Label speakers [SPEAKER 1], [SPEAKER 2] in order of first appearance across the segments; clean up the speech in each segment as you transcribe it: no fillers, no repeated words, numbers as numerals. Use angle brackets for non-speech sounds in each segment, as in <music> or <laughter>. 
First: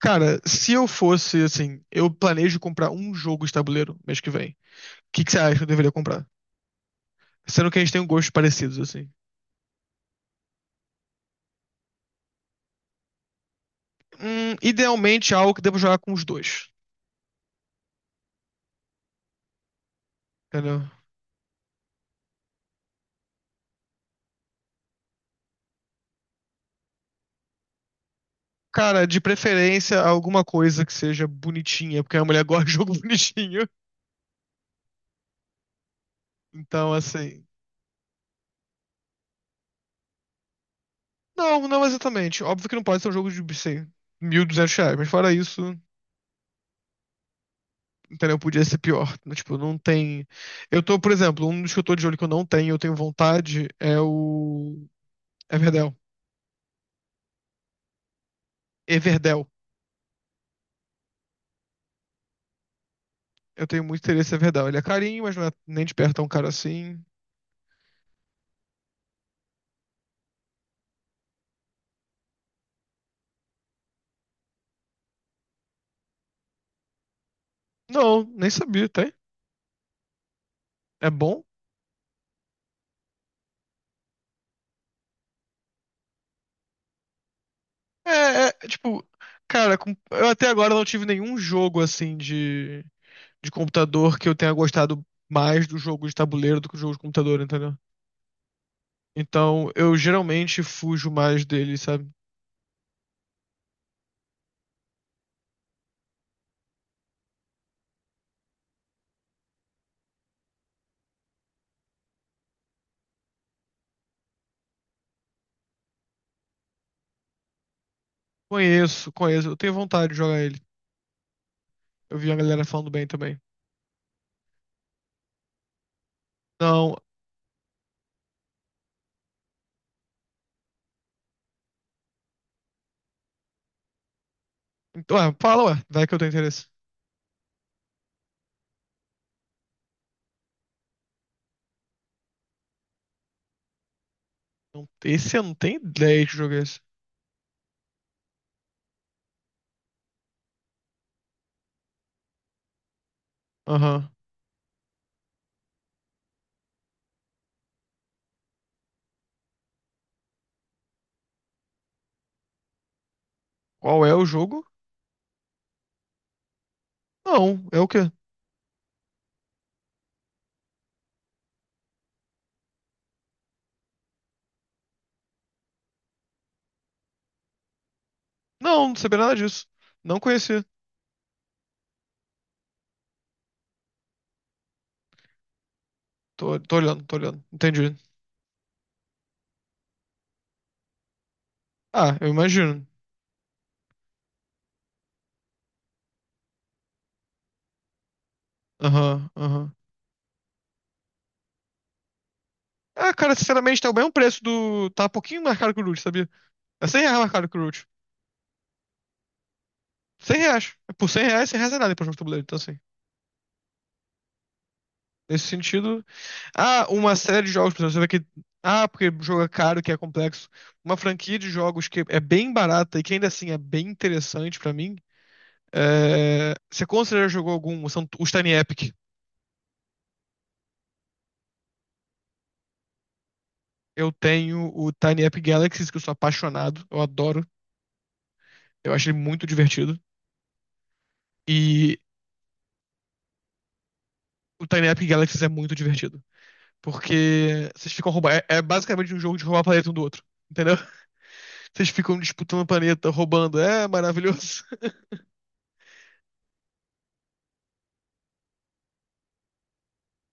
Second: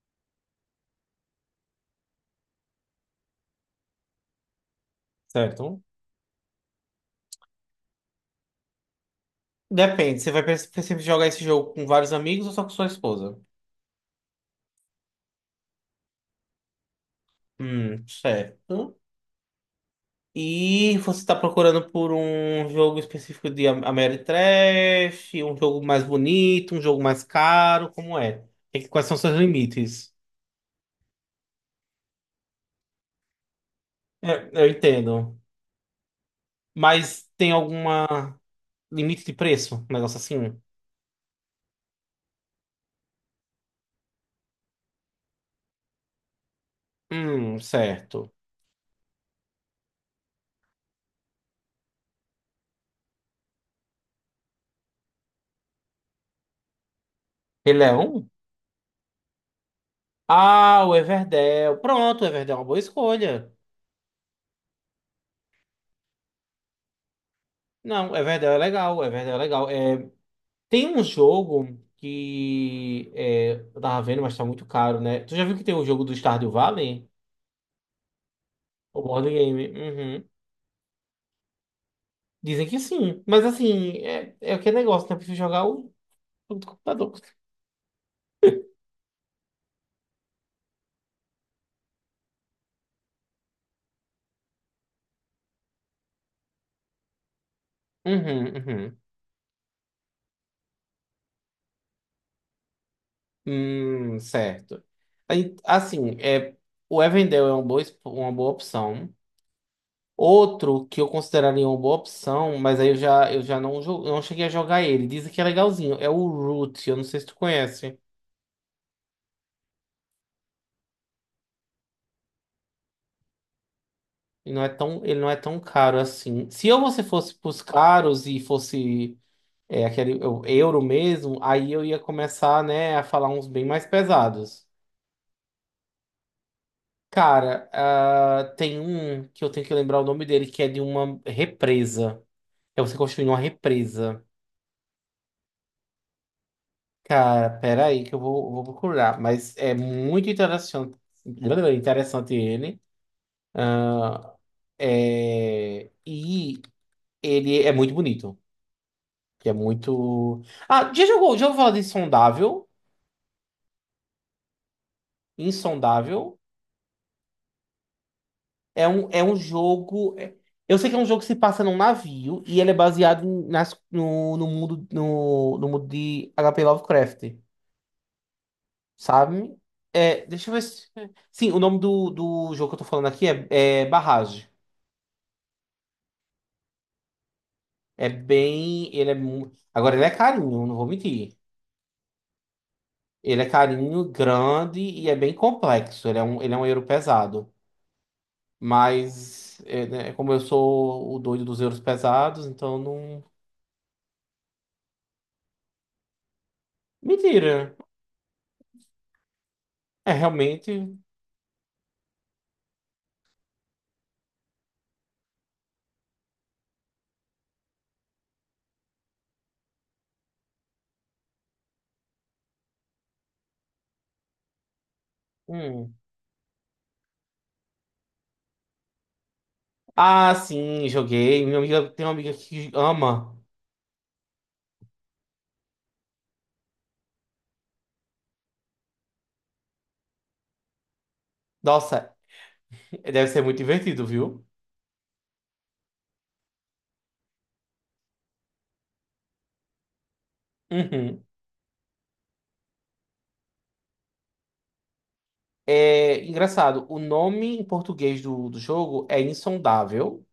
[SPEAKER 1] Cara, se eu fosse assim, eu planejo comprar um jogo de tabuleiro mês que vem. O que que você acha que eu
[SPEAKER 2] Certo?
[SPEAKER 1] deveria comprar? Sendo que a gente tem um gosto parecidos, assim.
[SPEAKER 2] Depende, você vai sempre jogar esse jogo com vários amigos ou só com sua esposa?
[SPEAKER 1] Idealmente algo que devo jogar com os dois.
[SPEAKER 2] Certo.
[SPEAKER 1] Entendeu?
[SPEAKER 2] E você está procurando por um jogo específico de Ameritrash, um jogo mais bonito, um jogo mais caro, como é?
[SPEAKER 1] Cara,
[SPEAKER 2] Quais são
[SPEAKER 1] de
[SPEAKER 2] seus
[SPEAKER 1] preferência
[SPEAKER 2] limites?
[SPEAKER 1] alguma coisa que seja bonitinha, porque a mulher <laughs> gosta de jogo <laughs> bonitinho.
[SPEAKER 2] É, eu entendo.
[SPEAKER 1] Então,
[SPEAKER 2] Mas
[SPEAKER 1] assim.
[SPEAKER 2] tem alguma limite de preço? Um negócio assim?
[SPEAKER 1] Não, não exatamente. Óbvio que não pode ser um jogo de, sei, 1.200 reais, mas fora isso,
[SPEAKER 2] Certo.
[SPEAKER 1] entendeu? Podia ser pior. Tipo, não tem. Eu tô, por exemplo, um dos que eu tô de olho que eu não tenho, eu tenho vontade, é o. Everdell.
[SPEAKER 2] Ele é um?
[SPEAKER 1] Everdell.
[SPEAKER 2] Ah, o Everdell. Pronto, o Everdell é uma boa escolha.
[SPEAKER 1] Eu tenho muito interesse em Everdell. Ele é carinho, mas não é nem de perto tão caro assim.
[SPEAKER 2] Não, o Everdell é legal, o Everdell é legal. É, tem um jogo que é, eu tava vendo, mas tá muito caro, né? Tu já viu que tem um jogo do Stardew Valley?
[SPEAKER 1] Não, nem sabia,
[SPEAKER 2] O
[SPEAKER 1] tem.
[SPEAKER 2] board game? Uhum.
[SPEAKER 1] É bom?
[SPEAKER 2] Dizem que sim. Mas assim, é, é aquele negócio, né? Eu prefiro jogar o jogo do computador.
[SPEAKER 1] É, tipo, cara, eu até agora não tive nenhum jogo assim de computador que eu tenha gostado mais do jogo de tabuleiro do que o jogo de computador, entendeu?
[SPEAKER 2] Uhum, uhum.
[SPEAKER 1] Então, eu geralmente fujo mais dele, sabe?
[SPEAKER 2] Certo. Aí, assim, é, o Evendel é uma boa, uma boa opção. Outro que eu consideraria uma boa opção, mas aí eu já não, eu não cheguei a jogar ele. Dizem que é legalzinho. É o Root, eu não sei se tu conhece.
[SPEAKER 1] Conheço, conheço. Eu tenho vontade de jogar ele. Eu vi a galera falando bem também.
[SPEAKER 2] Ele não é tão, ele não é tão caro assim. Se eu
[SPEAKER 1] Não,
[SPEAKER 2] você fosse pros caros e fosse é, aquele o euro mesmo, aí eu ia começar, né, a falar uns bem mais pesados.
[SPEAKER 1] então, ué, fala, ué, vai que eu tenho interesse.
[SPEAKER 2] Cara, ah, tem um que eu tenho que lembrar o nome dele, que é de uma represa. É você construir uma represa.
[SPEAKER 1] Não, esse eu não tenho ideia de jogar esse.
[SPEAKER 2] Cara, pera aí que eu vou, vou procurar. Mas é muito interessante, <laughs> interessante ele.
[SPEAKER 1] Aham.
[SPEAKER 2] É, e ele é muito bonito. Que é muito. Ah, já jogou, já ouviu falar de Insondável?
[SPEAKER 1] Qual é o jogo?
[SPEAKER 2] Insondável
[SPEAKER 1] Não, é o quê?
[SPEAKER 2] é um jogo. Eu sei que é um jogo que se passa num navio e ele é baseado nas, no, no mundo no, no mundo de HP Lovecraft,
[SPEAKER 1] Não, não sabia nada
[SPEAKER 2] sabe?
[SPEAKER 1] disso. Não
[SPEAKER 2] É, deixa eu ver
[SPEAKER 1] conhecia.
[SPEAKER 2] se. Sim, o nome do jogo que eu tô falando aqui é, é Barrage.
[SPEAKER 1] Tô olhando, tô olhando. Entendi.
[SPEAKER 2] É bem. Ele é. Agora ele é carinho, não vou mentir.
[SPEAKER 1] Ah, eu imagino.
[SPEAKER 2] Ele é carinho, grande e é bem complexo. Ele é um euro pesado.
[SPEAKER 1] Aham,
[SPEAKER 2] Mas,
[SPEAKER 1] aham.
[SPEAKER 2] é, né, como eu sou o doido dos euros pesados, então
[SPEAKER 1] Ah,
[SPEAKER 2] não.
[SPEAKER 1] cara, sinceramente, tá o mesmo preço do. Tá um pouquinho mais caro que o Root, sabia? É 100 reais mais caro que o
[SPEAKER 2] Mentira.
[SPEAKER 1] Root.
[SPEAKER 2] É
[SPEAKER 1] 100 reais. É,
[SPEAKER 2] realmente.
[SPEAKER 1] por 100 reais, 100 reais é nada pra jogo de tabuleiro. Então, assim. Nesse sentido. Ah, uma série de jogos, por exemplo, você vê que. Ah, porque jogo é caro, que é complexo. Uma franquia de jogos que é bem barata e que ainda assim é bem interessante pra mim.
[SPEAKER 2] Hum.
[SPEAKER 1] É... Você considera jogou algum? São os Tiny Epic.
[SPEAKER 2] Ah, sim, joguei. Minha amiga tem uma amiga que ama.
[SPEAKER 1] Eu tenho o Tiny Epic Galaxies, que eu sou apaixonado, eu adoro, eu acho ele muito divertido. E
[SPEAKER 2] Nossa, deve ser muito divertido, viu?
[SPEAKER 1] o Tiny Epic Galaxies é muito divertido, porque vocês ficam roubando. É basicamente um jogo de roubar planeta um do outro, entendeu?
[SPEAKER 2] Uhum.
[SPEAKER 1] <laughs> Vocês ficam disputando o planeta, roubando. É maravilhoso. <laughs>
[SPEAKER 2] É engraçado. O nome em português do jogo é Insondável,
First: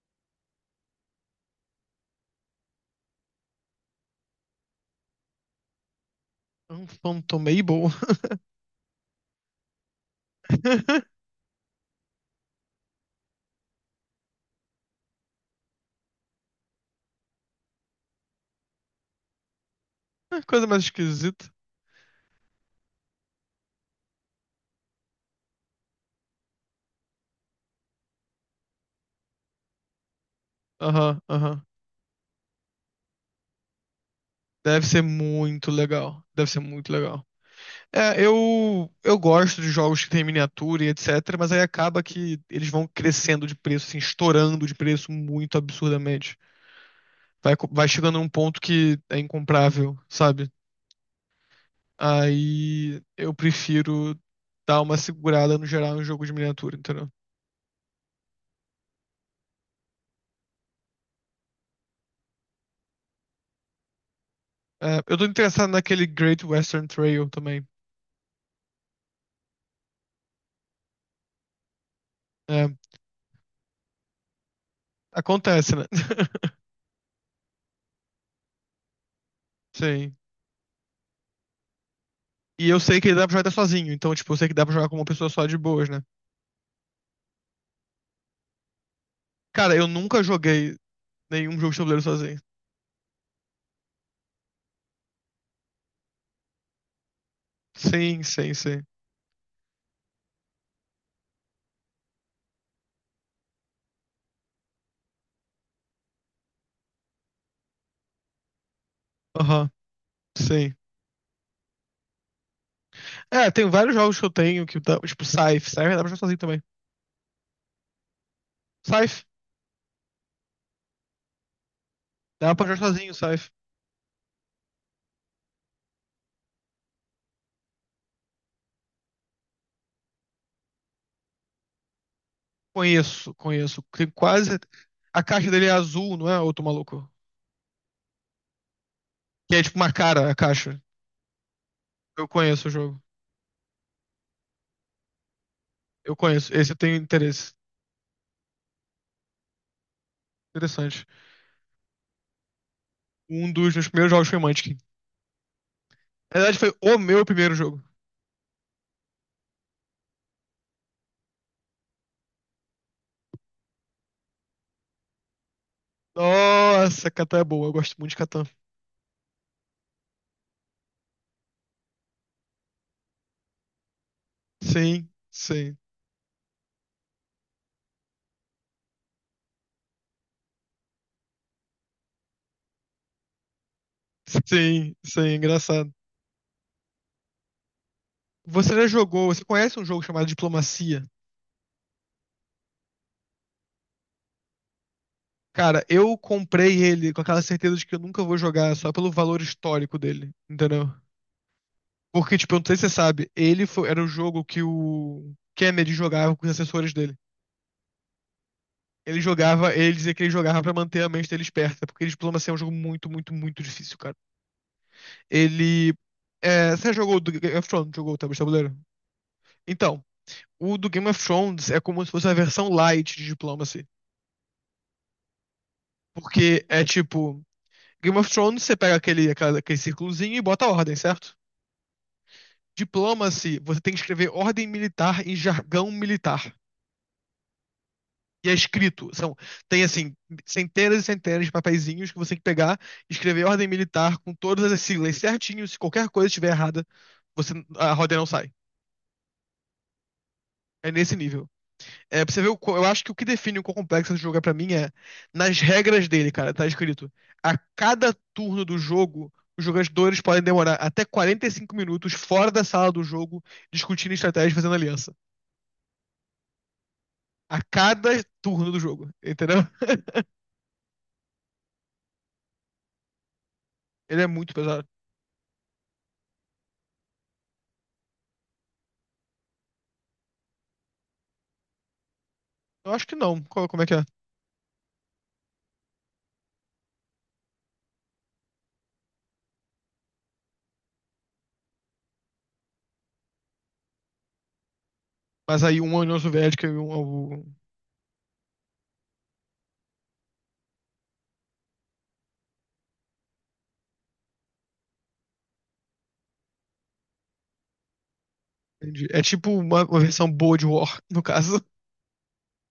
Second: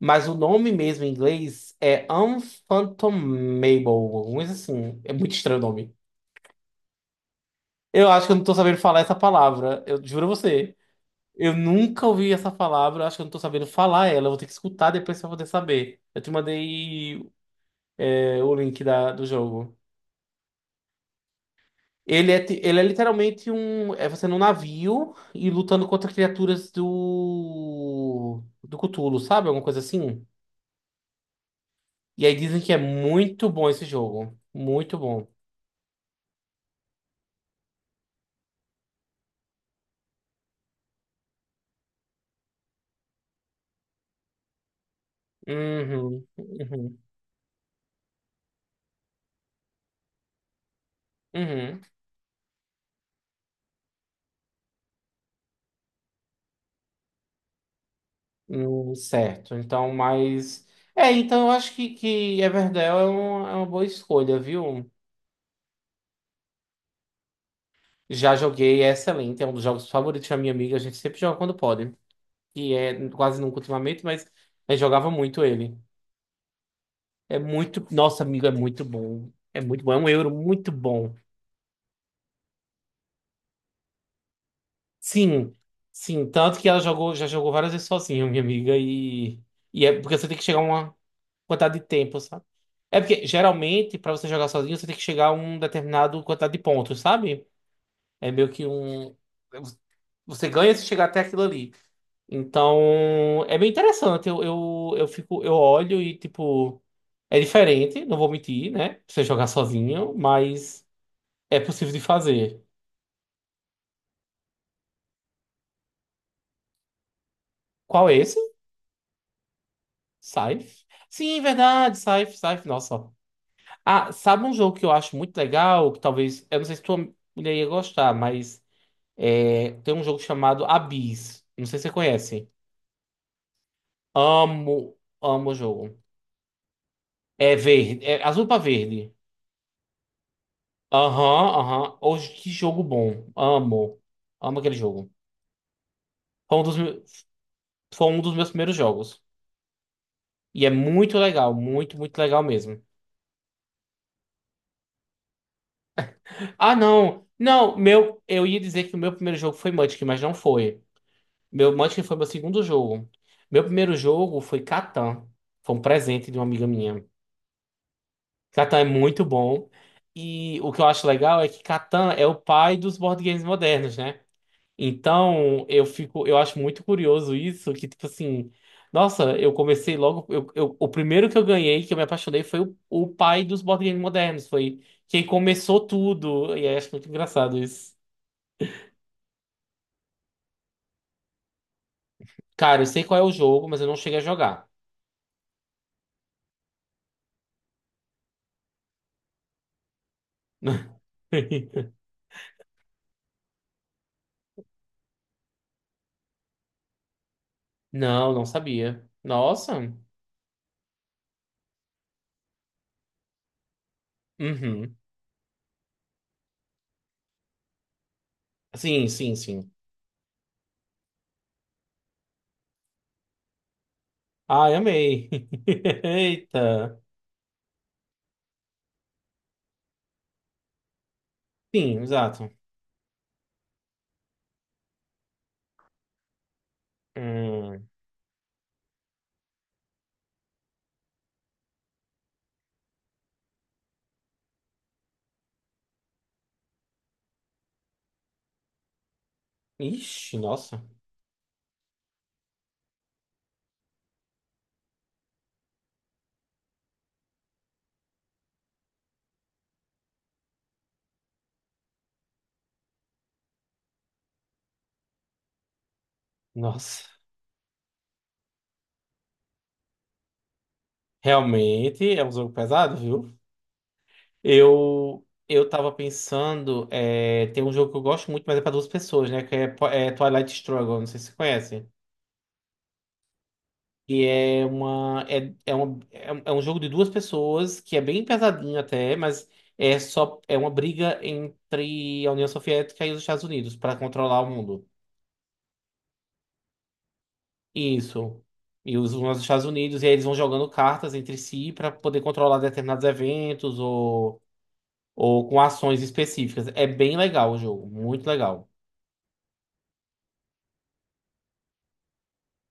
[SPEAKER 2] mas o nome mesmo em inglês é Unfathomable, alguma coisa assim. É muito estranho o nome.
[SPEAKER 1] É Um Phantom Mabel.
[SPEAKER 2] Eu acho que eu não tô sabendo falar essa palavra. Eu juro a você.
[SPEAKER 1] <laughs>
[SPEAKER 2] Eu nunca ouvi essa palavra, acho que eu não tô sabendo falar ela. Eu vou ter que escutar depois pra poder saber. Eu te mandei, é, o link do jogo.
[SPEAKER 1] Coisa mais esquisita.
[SPEAKER 2] Ele é, ele é literalmente um. É você num navio e lutando contra criaturas do. Do Cthulhu, sabe? Alguma coisa assim.
[SPEAKER 1] Aham, aham.
[SPEAKER 2] E aí dizem que é muito bom esse jogo.
[SPEAKER 1] Deve
[SPEAKER 2] Muito
[SPEAKER 1] ser
[SPEAKER 2] bom.
[SPEAKER 1] muito legal. Deve ser muito legal. É, eu gosto de jogos que tem miniatura e etc, mas aí acaba que eles vão crescendo de preço, assim, estourando de preço muito
[SPEAKER 2] Uhum,
[SPEAKER 1] absurdamente.
[SPEAKER 2] uhum,
[SPEAKER 1] Vai, vai chegando num ponto que é incomprável, sabe?
[SPEAKER 2] uhum.
[SPEAKER 1] Aí eu prefiro dar uma segurada no geral em jogo de miniatura, entendeu?
[SPEAKER 2] Certo. Então, mas. É, então eu acho que Everdell é, um, é uma boa escolha, viu?
[SPEAKER 1] É, eu tô interessado naquele Great Western Trail também.
[SPEAKER 2] Já joguei, é excelente, é um dos jogos favoritos da minha amiga, a gente sempre joga quando pode.
[SPEAKER 1] É,
[SPEAKER 2] E é quase nunca ultimamente, mas eu jogava muito
[SPEAKER 1] acontece,
[SPEAKER 2] ele.
[SPEAKER 1] né? <laughs>
[SPEAKER 2] É muito. Nossa, amigo, é muito bom. É muito bom, é um
[SPEAKER 1] Sim.
[SPEAKER 2] euro muito bom.
[SPEAKER 1] E eu sei que ele dá pra jogar até sozinho, então, tipo, eu sei que dá pra jogar com uma pessoa só de
[SPEAKER 2] Sim,
[SPEAKER 1] boas, né?
[SPEAKER 2] sim. Tanto que ela jogou, já jogou várias vezes sozinha, minha amiga,
[SPEAKER 1] Cara, eu
[SPEAKER 2] e é porque
[SPEAKER 1] nunca
[SPEAKER 2] você tem que chegar a
[SPEAKER 1] joguei
[SPEAKER 2] uma
[SPEAKER 1] nenhum jogo de
[SPEAKER 2] quantidade de
[SPEAKER 1] tabuleiro
[SPEAKER 2] tempo,
[SPEAKER 1] sozinho.
[SPEAKER 2] sabe? É porque geralmente, pra você jogar sozinho, você tem que chegar a um determinado quantidade de pontos, sabe?
[SPEAKER 1] Sim,
[SPEAKER 2] É meio
[SPEAKER 1] sim,
[SPEAKER 2] que
[SPEAKER 1] sim.
[SPEAKER 2] um. Você ganha se chegar até aquilo ali. Então, é bem interessante. Eu fico, eu olho e, tipo, é diferente, não vou mentir, né? Você jogar
[SPEAKER 1] Aham,
[SPEAKER 2] sozinho,
[SPEAKER 1] sim.
[SPEAKER 2] mas é possível de fazer.
[SPEAKER 1] É, tem vários jogos que eu tenho que dá, tipo Scythe. Scythe dá pra jogar sozinho também.
[SPEAKER 2] Qual é esse?
[SPEAKER 1] Scythe,
[SPEAKER 2] Scythe? Sim, verdade, Scythe,
[SPEAKER 1] dá pra
[SPEAKER 2] Scythe,
[SPEAKER 1] jogar
[SPEAKER 2] nossa.
[SPEAKER 1] sozinho, Scythe.
[SPEAKER 2] Ah, sabe um jogo que eu acho muito legal, que talvez, eu não sei se tua mulher ia gostar, mas é, tem um jogo chamado Abyss. Não sei se você conhece.
[SPEAKER 1] Conheço, conheço. Tem quase.
[SPEAKER 2] Amo,
[SPEAKER 1] A caixa
[SPEAKER 2] amo o
[SPEAKER 1] dele é
[SPEAKER 2] jogo.
[SPEAKER 1] azul, não é, outro maluco?
[SPEAKER 2] É verde, é azul pra verde.
[SPEAKER 1] Que é tipo uma cara, a caixa.
[SPEAKER 2] Aham, aham.
[SPEAKER 1] Eu
[SPEAKER 2] Hoje, que
[SPEAKER 1] conheço o
[SPEAKER 2] jogo
[SPEAKER 1] jogo.
[SPEAKER 2] bom. Amo. Amo aquele jogo.
[SPEAKER 1] Eu conheço.
[SPEAKER 2] Foi um
[SPEAKER 1] Esse eu
[SPEAKER 2] dos,
[SPEAKER 1] tenho interesse.
[SPEAKER 2] foi um dos meus primeiros jogos. E é
[SPEAKER 1] Interessante.
[SPEAKER 2] muito legal, muito, muito legal mesmo.
[SPEAKER 1] Um dos meus primeiros jogos foi Munchkin. Na verdade, foi
[SPEAKER 2] Ah,
[SPEAKER 1] o meu
[SPEAKER 2] não.
[SPEAKER 1] primeiro
[SPEAKER 2] Não,
[SPEAKER 1] jogo.
[SPEAKER 2] meu, eu ia dizer que o meu primeiro jogo foi Munchkin, mas não foi. Meu Munchkin foi meu segundo jogo. Meu primeiro jogo foi Catan. Foi um presente de uma amiga minha.
[SPEAKER 1] Nossa, Catan é boa. Eu gosto muito de Catan.
[SPEAKER 2] Catan é muito bom. E o que eu acho legal é que Catan é o pai dos board games modernos, né?
[SPEAKER 1] Sim,
[SPEAKER 2] Então,
[SPEAKER 1] sim.
[SPEAKER 2] eu fico, eu acho muito curioso isso, que tipo assim, nossa, eu comecei logo, eu o primeiro que eu ganhei, que eu me apaixonei, foi o pai dos board games modernos, foi
[SPEAKER 1] Sim,
[SPEAKER 2] quem
[SPEAKER 1] sim,
[SPEAKER 2] começou
[SPEAKER 1] engraçado.
[SPEAKER 2] tudo, e aí acho muito engraçado isso.
[SPEAKER 1] Você já jogou, você conhece um jogo chamado Diplomacia?
[SPEAKER 2] Cara, eu sei qual é o jogo, mas eu não cheguei a jogar.
[SPEAKER 1] Cara, eu comprei ele com aquela certeza de que eu nunca vou jogar só pelo valor histórico dele, entendeu?
[SPEAKER 2] <laughs>
[SPEAKER 1] Porque, tipo, eu não sei se você sabe, era o jogo que o Kennedy jogava com os assessores dele.
[SPEAKER 2] Não, não sabia.
[SPEAKER 1] Ele jogava, ele
[SPEAKER 2] Nossa.
[SPEAKER 1] dizia que ele jogava pra manter a mente dele esperta, porque Diplomacia é um jogo muito, muito, muito difícil, cara.
[SPEAKER 2] Uhum.
[SPEAKER 1] Ele. É, você já jogou o do Game of Thrones? Jogou o tabuleiro?
[SPEAKER 2] Sim, sim, sim.
[SPEAKER 1] Então, o do Game of Thrones é como se fosse a versão light de Diplomacy.
[SPEAKER 2] Ai, amei. <laughs>
[SPEAKER 1] Porque é
[SPEAKER 2] Eita.
[SPEAKER 1] tipo. Game of Thrones, você pega aquele círculozinho e bota a ordem, certo?
[SPEAKER 2] Sim, exato.
[SPEAKER 1] Diplomacy, você tem que escrever ordem militar em jargão militar.
[SPEAKER 2] Hum.
[SPEAKER 1] E é escrito. São, tem, assim, centenas e centenas de papeizinhos que você tem que pegar, escrever ordem militar com todas as siglas certinho. Se qualquer coisa estiver errada, você, a ordem não sai.
[SPEAKER 2] Ixi, nossa.
[SPEAKER 1] É nesse nível. É, pra você ver, eu acho que o que define o quão complexo esse jogo é pra mim é nas regras dele, cara. Tá escrito: a cada turno do jogo, os jogadores podem demorar até 45 minutos fora da sala do jogo discutindo estratégia e fazendo aliança.
[SPEAKER 2] Nossa.
[SPEAKER 1] A cada turno do jogo, entendeu?
[SPEAKER 2] Realmente é um jogo pesado, viu?
[SPEAKER 1] Ele é muito pesado.
[SPEAKER 2] Eu eu tava pensando, é, tem um jogo que eu gosto muito, mas é pra duas pessoas, né? Que é, é Twilight Struggle, não sei se você conhece.
[SPEAKER 1] Eu acho que não. Como é que é?
[SPEAKER 2] E é, uma, é um jogo de duas pessoas que é bem pesadinho até, mas é só é uma briga entre a União Soviética e os Estados Unidos pra controlar o mundo.
[SPEAKER 1] Mas aí um é a União Soviética e um é o.
[SPEAKER 2] Isso. E os Estados Unidos, e aí eles vão jogando cartas entre si pra poder controlar determinados eventos ou com ações específicas. É bem legal o jogo, muito legal.
[SPEAKER 1] Entendi. É tipo uma versão boa de War, <laughs> no caso.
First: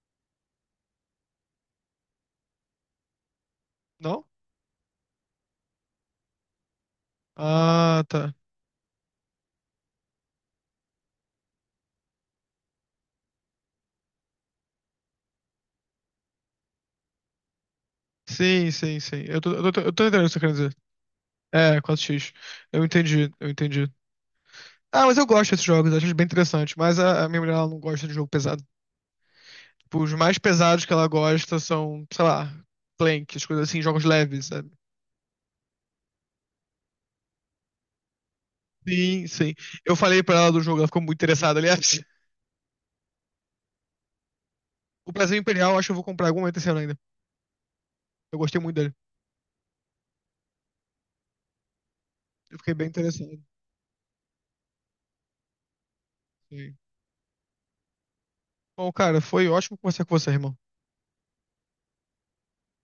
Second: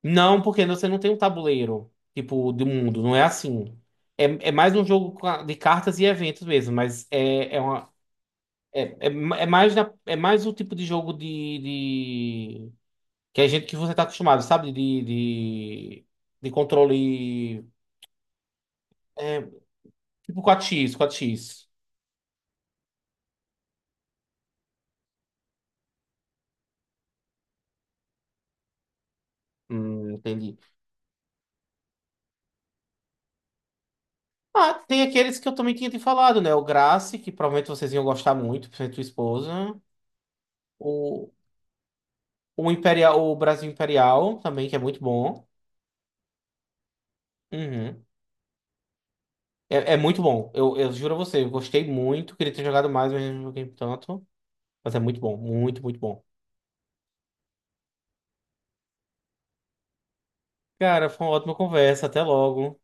[SPEAKER 2] Não, porque você não tem um tabuleiro, tipo, do mundo, não é assim.
[SPEAKER 1] Não?
[SPEAKER 2] É, é mais um jogo de cartas e eventos mesmo, mas é, é uma.
[SPEAKER 1] Ah, tá.
[SPEAKER 2] É, é, é mais é mais o tipo de jogo de, de- que a gente que você tá acostumado, sabe? De controle
[SPEAKER 1] Sim, sim, sim. Eu
[SPEAKER 2] é,
[SPEAKER 1] tô, eu tô, eu tô entendendo o que você
[SPEAKER 2] tipo
[SPEAKER 1] quer dizer.
[SPEAKER 2] 4x, 4x.
[SPEAKER 1] É, quatro x. Eu entendi, eu entendi. Ah, mas eu gosto desses jogos, acho eles bem interessante. Mas a minha mulher ela não gosta de jogo pesado. Tipo, os mais
[SPEAKER 2] Entendi.
[SPEAKER 1] pesados que ela gosta são, sei lá, Plank, as coisas assim, jogos leves, sabe?
[SPEAKER 2] Ah, tem aqueles que eu também tinha te falado, né? O Grace, que provavelmente vocês iam gostar muito, principalmente tua
[SPEAKER 1] Sim, sim.
[SPEAKER 2] esposa.
[SPEAKER 1] Eu falei pra ela do jogo, ela ficou muito interessada, aliás. <laughs>
[SPEAKER 2] O Imperial, o Brasil Imperial também, que é muito
[SPEAKER 1] O Brasil
[SPEAKER 2] bom.
[SPEAKER 1] Imperial, acho que eu vou comprar algum momento esse ano ainda.
[SPEAKER 2] Uhum.
[SPEAKER 1] Eu gostei muito dele.
[SPEAKER 2] É, é muito bom. Eu juro a você, eu gostei muito. Queria
[SPEAKER 1] Eu
[SPEAKER 2] ter
[SPEAKER 1] fiquei bem
[SPEAKER 2] jogado mais, mas
[SPEAKER 1] interessado.
[SPEAKER 2] não joguei tanto. Mas é muito bom, muito, muito bom.
[SPEAKER 1] Sim. Bom, cara, foi ótimo conversar com você, irmão.
[SPEAKER 2] Cara, foi uma ótima conversa. Até logo.